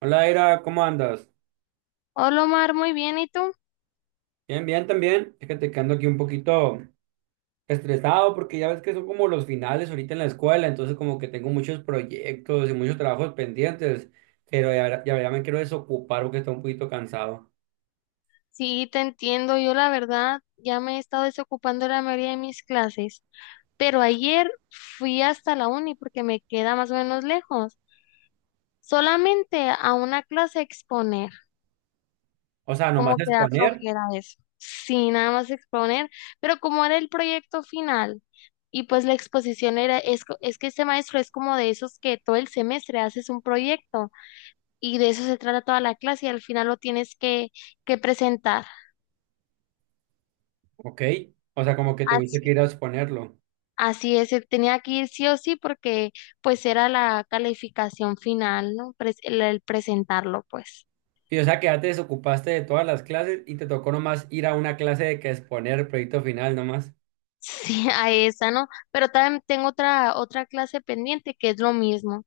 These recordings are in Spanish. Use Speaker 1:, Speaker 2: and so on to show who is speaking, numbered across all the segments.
Speaker 1: Hola, Ira, ¿cómo andas?
Speaker 2: Hola Omar, muy bien, ¿y tú?
Speaker 1: Bien, bien, también. Fíjate que ando aquí un poquito estresado porque ya ves que son como los finales ahorita en la escuela, entonces como que tengo muchos proyectos y muchos trabajos pendientes, pero ya, ya, ya me quiero desocupar porque estoy un poquito cansado.
Speaker 2: Sí, te entiendo, yo la verdad ya me he estado desocupando la mayoría de mis clases, pero ayer fui hasta la uni porque me queda más o menos lejos, solamente a una clase a exponer,
Speaker 1: O sea, nomás
Speaker 2: como que da
Speaker 1: exponer,
Speaker 2: flojera eso, sí, nada más exponer, pero como era el proyecto final y pues la exposición es que este maestro es como de esos que todo el semestre haces un proyecto y de eso se trata toda la clase y al final lo tienes que presentar.
Speaker 1: ok. O sea, como que tuviste que
Speaker 2: Así,
Speaker 1: ir a exponerlo.
Speaker 2: así es, él tenía que ir sí o sí porque pues era la calificación final, ¿no? El presentarlo, pues.
Speaker 1: Y o sea, que ya te desocupaste de todas las clases y te tocó nomás ir a una clase de que exponer el proyecto final nomás.
Speaker 2: Sí, a esa, ¿no? Pero también tengo otra clase pendiente que es lo mismo,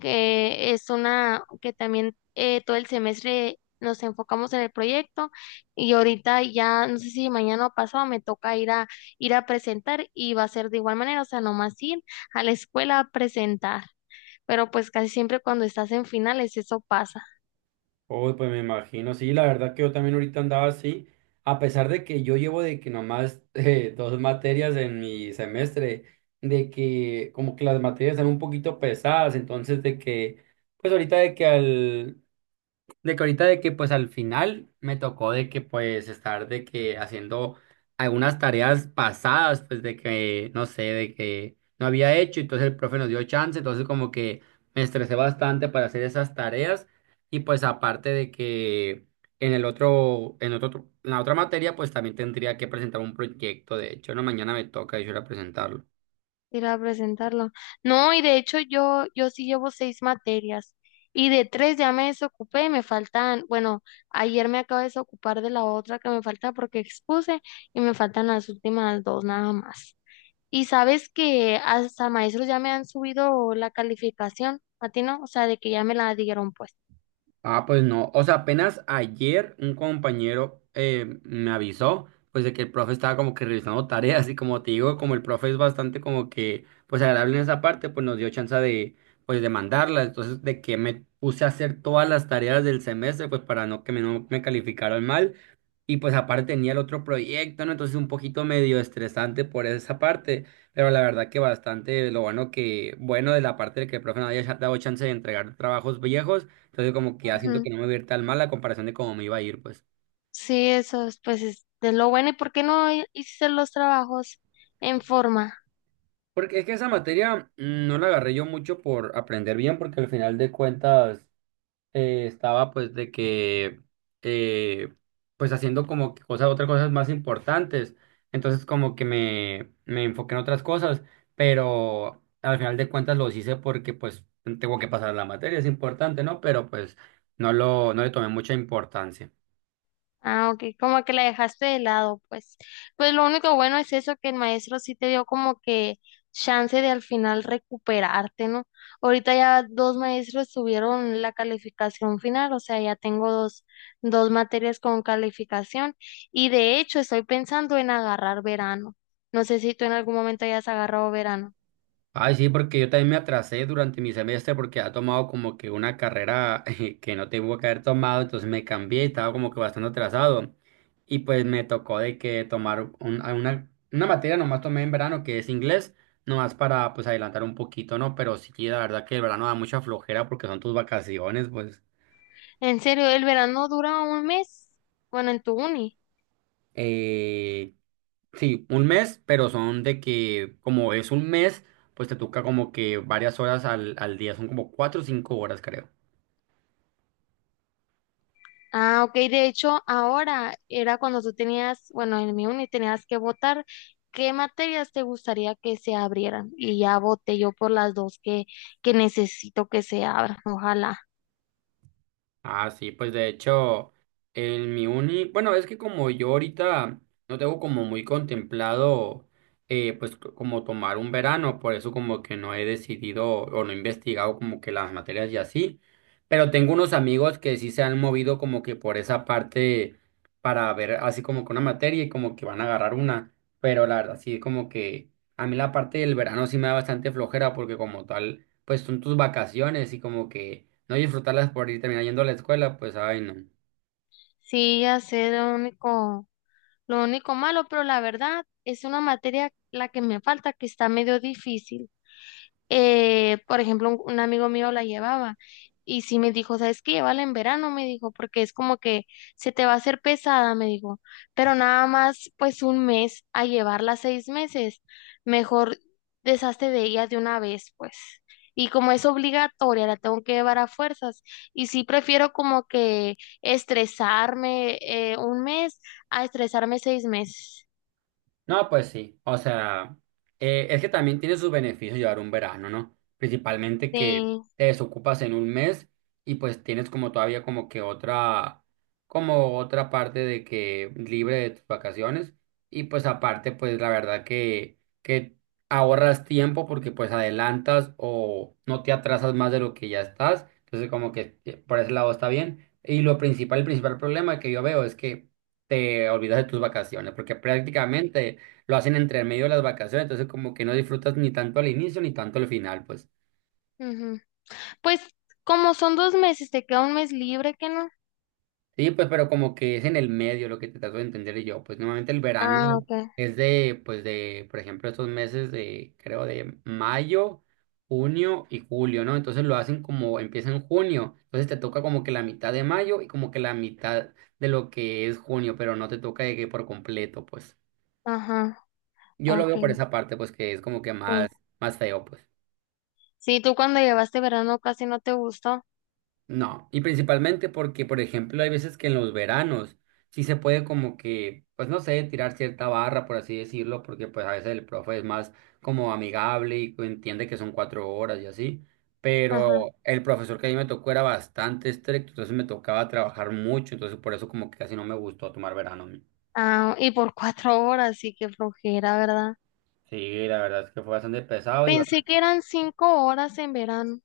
Speaker 2: que es una que también todo el semestre nos enfocamos en el proyecto y ahorita ya no sé si mañana o pasado me toca ir a presentar y va a ser de igual manera, o sea, nomás ir a la escuela a presentar. Pero pues casi siempre cuando estás en finales eso pasa.
Speaker 1: Uy, pues me imagino, sí, la verdad que yo también ahorita andaba así, a pesar de que yo llevo de que nomás dos materias en mi semestre, de que como que las materias están un poquito pesadas, entonces de que, pues ahorita de que al, de que ahorita de que pues al final me tocó de que pues estar de que haciendo algunas tareas pasadas, pues de que no sé, de que no había hecho, entonces el profe nos dio chance, entonces como que me estresé bastante para hacer esas tareas y pues aparte de que en el otro, en otro, en la otra materia pues también tendría que presentar un proyecto, de hecho, no, mañana me toca yo ir a presentarlo.
Speaker 2: Ir a presentarlo. No, y de hecho yo sí llevo seis materias y de tres ya me desocupé, me faltan, bueno, ayer me acabo de desocupar de la otra que me falta porque expuse y me faltan las últimas dos nada más. Y sabes que hasta maestros ya me han subido la calificación, a ti no, o sea, de que ya me la dieron pues.
Speaker 1: Ah, pues no. O sea, apenas ayer un compañero me avisó, pues de que el profe estaba como que revisando tareas y como te digo, como el profe es bastante como que, pues agradable en esa parte, pues nos dio chance de, pues de mandarla. Entonces, de que me puse a hacer todas las tareas del semestre, pues para no me calificaran mal. Y pues aparte tenía el otro proyecto, ¿no? Entonces un poquito medio estresante por esa parte, pero la verdad que bastante lo bueno que, bueno de la parte de que el profe no haya dado chance de entregar trabajos viejos, entonces como que ya siento
Speaker 2: Ujú.
Speaker 1: que no me va a ir tan mal la comparación de cómo me iba a ir, pues.
Speaker 2: Sí, eso es, pues es de lo bueno. ¿Y por qué no hiciste los trabajos en forma?
Speaker 1: Porque es que esa materia no la agarré yo mucho por aprender bien, porque al final de cuentas estaba pues de que eh, pues haciendo como que cosas, otras cosas más importantes. Entonces como que me enfoqué en otras cosas, pero al final de cuentas los hice porque pues tengo que pasar la materia, es importante, ¿no? Pero pues no le tomé mucha importancia.
Speaker 2: Ah, ok, como que la dejaste de lado, pues. Pues lo único bueno es eso, que el maestro sí te dio como que chance de al final recuperarte, ¿no? Ahorita ya dos maestros subieron la calificación final, o sea, ya tengo dos materias con calificación y de hecho estoy pensando en agarrar verano. No sé si tú en algún momento hayas agarrado verano.
Speaker 1: Ay, sí, porque yo también me atrasé durante mi semestre porque ha tomado como que una carrera que no tengo que haber tomado, entonces me cambié y estaba como que bastante atrasado. Y pues me tocó de que tomar una materia nomás tomé en verano que es inglés, nomás para pues adelantar un poquito, ¿no? Pero sí, la verdad que el verano da mucha flojera porque son tus vacaciones, pues
Speaker 2: En serio, ¿el verano dura un mes? Bueno, en tu uni.
Speaker 1: eh, sí, un mes, pero son de que como es un mes, pues te toca como que varias horas al día, son como cuatro o cinco horas, creo.
Speaker 2: Ah, ok. De hecho, ahora era cuando tú tenías, bueno, en mi uni tenías que votar qué materias te gustaría que se abrieran. Y ya voté yo por que necesito que se abran. Ojalá.
Speaker 1: Ah, sí, pues de hecho, en mi uni, bueno, es que como yo ahorita no tengo como muy contemplado, pues como tomar un verano, por eso como que no he decidido o no he investigado como que las materias y así, pero tengo unos amigos que sí se han movido como que por esa parte para ver así como que una materia y como que van a agarrar una, pero la verdad sí como que a mí la parte del verano sí me da bastante flojera porque como tal pues son tus vacaciones y como que no disfrutarlas por ir terminando yendo a la escuela, pues ay no.
Speaker 2: Sí, ya sé lo único malo, pero la verdad es una materia la que me falta que está medio difícil. Por ejemplo, un amigo mío la llevaba y sí me dijo, ¿sabes qué? Llévala en verano, me dijo, porque es como que se te va a hacer pesada, me dijo, pero nada más pues un mes a llevarla seis meses, mejor deshazte de ella de una vez, pues. Y como es obligatoria, la tengo que llevar a fuerzas. Y sí prefiero como que estresarme un mes a estresarme seis meses.
Speaker 1: No, pues sí. O sea, es que también tiene sus beneficios llevar un verano, ¿no? Principalmente que
Speaker 2: Sí.
Speaker 1: te desocupas en un mes y pues tienes como todavía como que otra, como otra parte de que libre de tus vacaciones. Y pues aparte, pues la verdad que ahorras tiempo porque pues adelantas o no te atrasas más de lo que ya estás. Entonces como que por ese lado está bien. Y lo principal, el principal problema que yo veo es que te olvidas de tus vacaciones, porque prácticamente lo hacen entre medio de las vacaciones, entonces como que no disfrutas ni tanto al inicio ni tanto al final, pues.
Speaker 2: Ujú. Pues como son dos meses, te queda un mes libre, que ¿no?
Speaker 1: Sí, pues, pero como que es en el medio lo que te trato de entender yo, pues normalmente el verano
Speaker 2: Ah, ok.
Speaker 1: es de, pues de, por ejemplo, estos meses de, creo, de mayo, junio y julio, ¿no? Entonces lo hacen como, empieza en junio, entonces te toca como que la mitad de mayo y como que la mitad de lo que es junio, pero no te toca de que por completo, pues.
Speaker 2: Ajá,
Speaker 1: Yo lo
Speaker 2: ok.
Speaker 1: veo por esa parte, pues que es como que más,
Speaker 2: Sí.
Speaker 1: más feo, pues.
Speaker 2: Sí, tú cuando llevaste verano casi no te gustó.
Speaker 1: No, y principalmente porque, por ejemplo, hay veces que en los veranos sí se puede como que, pues no sé, tirar cierta barra, por así decirlo, porque pues a veces el profe es más como amigable y entiende que son cuatro horas y así,
Speaker 2: Ajá.
Speaker 1: pero el profesor que a mí me tocó era bastante estricto, entonces me tocaba trabajar mucho, entonces por eso como que casi no me gustó tomar verano. A mí.
Speaker 2: Ah, y por cuatro horas, sí que flojera, ¿verdad?
Speaker 1: Sí, la verdad es que fue bastante pesado y
Speaker 2: Pensé que
Speaker 1: bastante...
Speaker 2: eran cinco horas en verano.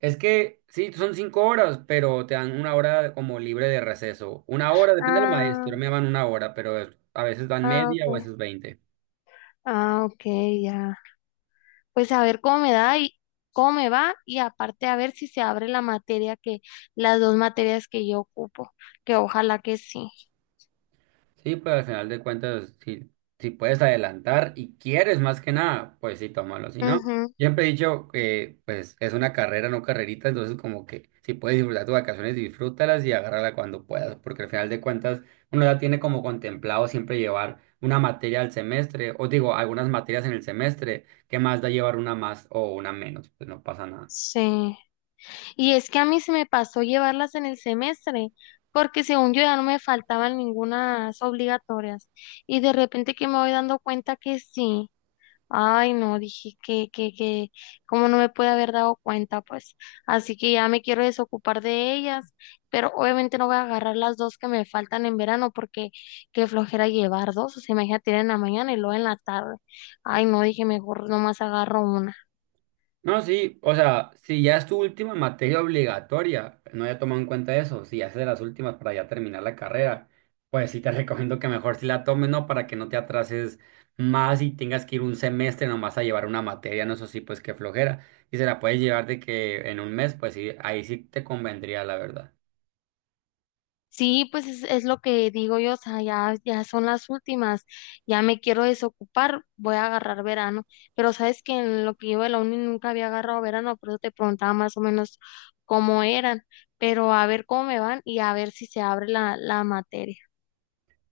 Speaker 1: Es que sí, son cinco horas, pero te dan una hora como libre de receso. Una hora, depende del
Speaker 2: Ah,
Speaker 1: maestro, me daban una hora, pero a veces dan
Speaker 2: ah,
Speaker 1: media o a
Speaker 2: ok.
Speaker 1: veces veinte.
Speaker 2: Ah, ok, ya. Pues a ver cómo me da y cómo me va y aparte a ver si se abre las dos materias que yo ocupo, que ojalá que sí.
Speaker 1: Sí, pues al final de cuentas, si puedes adelantar y quieres más que nada, pues sí, tómalo. Si no,
Speaker 2: Ujú,
Speaker 1: siempre he dicho que pues es una carrera, no carrerita, entonces como que si puedes disfrutar tus vacaciones, disfrútalas y agárrala cuando puedas, porque al final de cuentas uno ya tiene como contemplado siempre llevar una materia al semestre, o digo, algunas materias en el semestre, ¿qué más da llevar una más o una menos? Pues no pasa nada.
Speaker 2: sí. Y es que a mí se me pasó llevarlas en el semestre, porque según yo ya no me faltaban ningunas obligatorias. Y de repente que me voy dando cuenta que sí. Ay, no, dije cómo no me puede haber dado cuenta, pues. Así que ya me quiero desocupar de ellas, pero obviamente no voy a agarrar las dos que me faltan en verano, porque qué flojera llevar dos, o sea, imagínate ir en la mañana y luego en la tarde. Ay, no, dije mejor nomás agarro una.
Speaker 1: No, sí, o sea, si ya es tu última materia obligatoria, no haya tomado en cuenta eso, si ya es de las últimas para ya terminar la carrera, pues sí te recomiendo que mejor sí la tomes, ¿no? Para que no te atrases más y tengas que ir un semestre nomás a llevar una materia, no, eso sí, pues qué flojera. Y se la puedes llevar de que en un mes, pues sí, ahí sí te convendría, la verdad.
Speaker 2: Sí, pues es lo que digo yo, o sea, ya son las últimas, ya me quiero desocupar, voy a agarrar verano, pero sabes que en lo que yo de la uni nunca había agarrado verano, por eso te preguntaba más o menos cómo eran, pero a ver cómo me van y a ver si se abre la materia.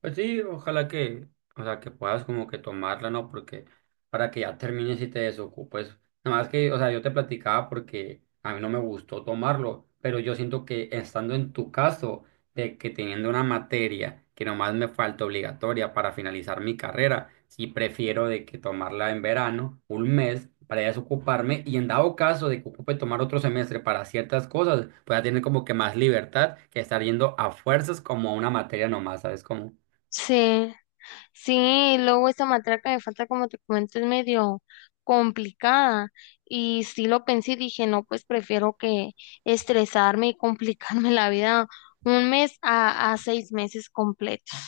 Speaker 1: Pues sí, ojalá que, o sea, que puedas como que tomarla, ¿no? Porque para que ya termines y te desocupes. Nada más que, o sea, yo te platicaba porque a mí no me gustó tomarlo, pero yo siento que estando en tu caso, de que teniendo una materia que nomás me falta obligatoria para finalizar mi carrera, sí prefiero de que tomarla en verano, un mes, para ya desocuparme y en dado caso de que ocupe tomar otro semestre para ciertas cosas, pues ya tener como que más libertad que estar yendo a fuerzas como a una materia nomás, ¿sabes cómo?
Speaker 2: Sí. Sí, luego esa matraca de falta, como te comento, es medio complicada. Y sí lo pensé y dije, no, pues prefiero que estresarme y complicarme la vida un mes a seis meses completos.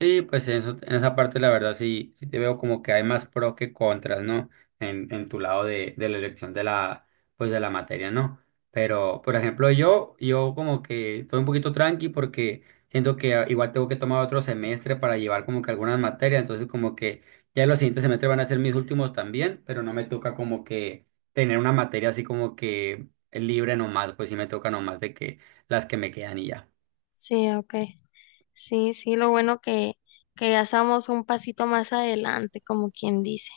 Speaker 1: Sí, pues en eso, en esa parte la verdad sí, sí te veo como que hay más pro que contras, ¿no? En tu lado de la elección de la, pues de la materia, ¿no? Pero, por ejemplo, yo como que estoy un poquito tranqui porque siento que ah, igual tengo que tomar otro semestre para llevar como que algunas materias, entonces como que ya los siguientes semestres van a ser mis últimos también, pero no me toca como que tener una materia así como que libre nomás, pues sí me toca nomás de que las que me quedan y ya.
Speaker 2: Sí, ok. Sí, sí, lo bueno que ya estamos un pasito más adelante, como quien dice.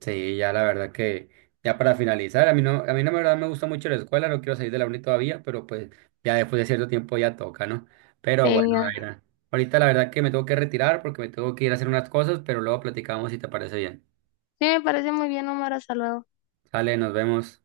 Speaker 1: Sí, ya la verdad que, ya para finalizar, a mí no, la verdad me gusta mucho la escuela, no quiero salir de la uni todavía, pero pues ya después de cierto tiempo ya toca, ¿no? Pero
Speaker 2: Sí,
Speaker 1: bueno,
Speaker 2: ya.
Speaker 1: Daira, ahorita la verdad que me tengo que retirar porque me tengo que ir a hacer unas cosas, pero luego platicamos si te parece bien.
Speaker 2: Sí, me parece muy bien, Omar, hasta luego.
Speaker 1: Sale, nos vemos.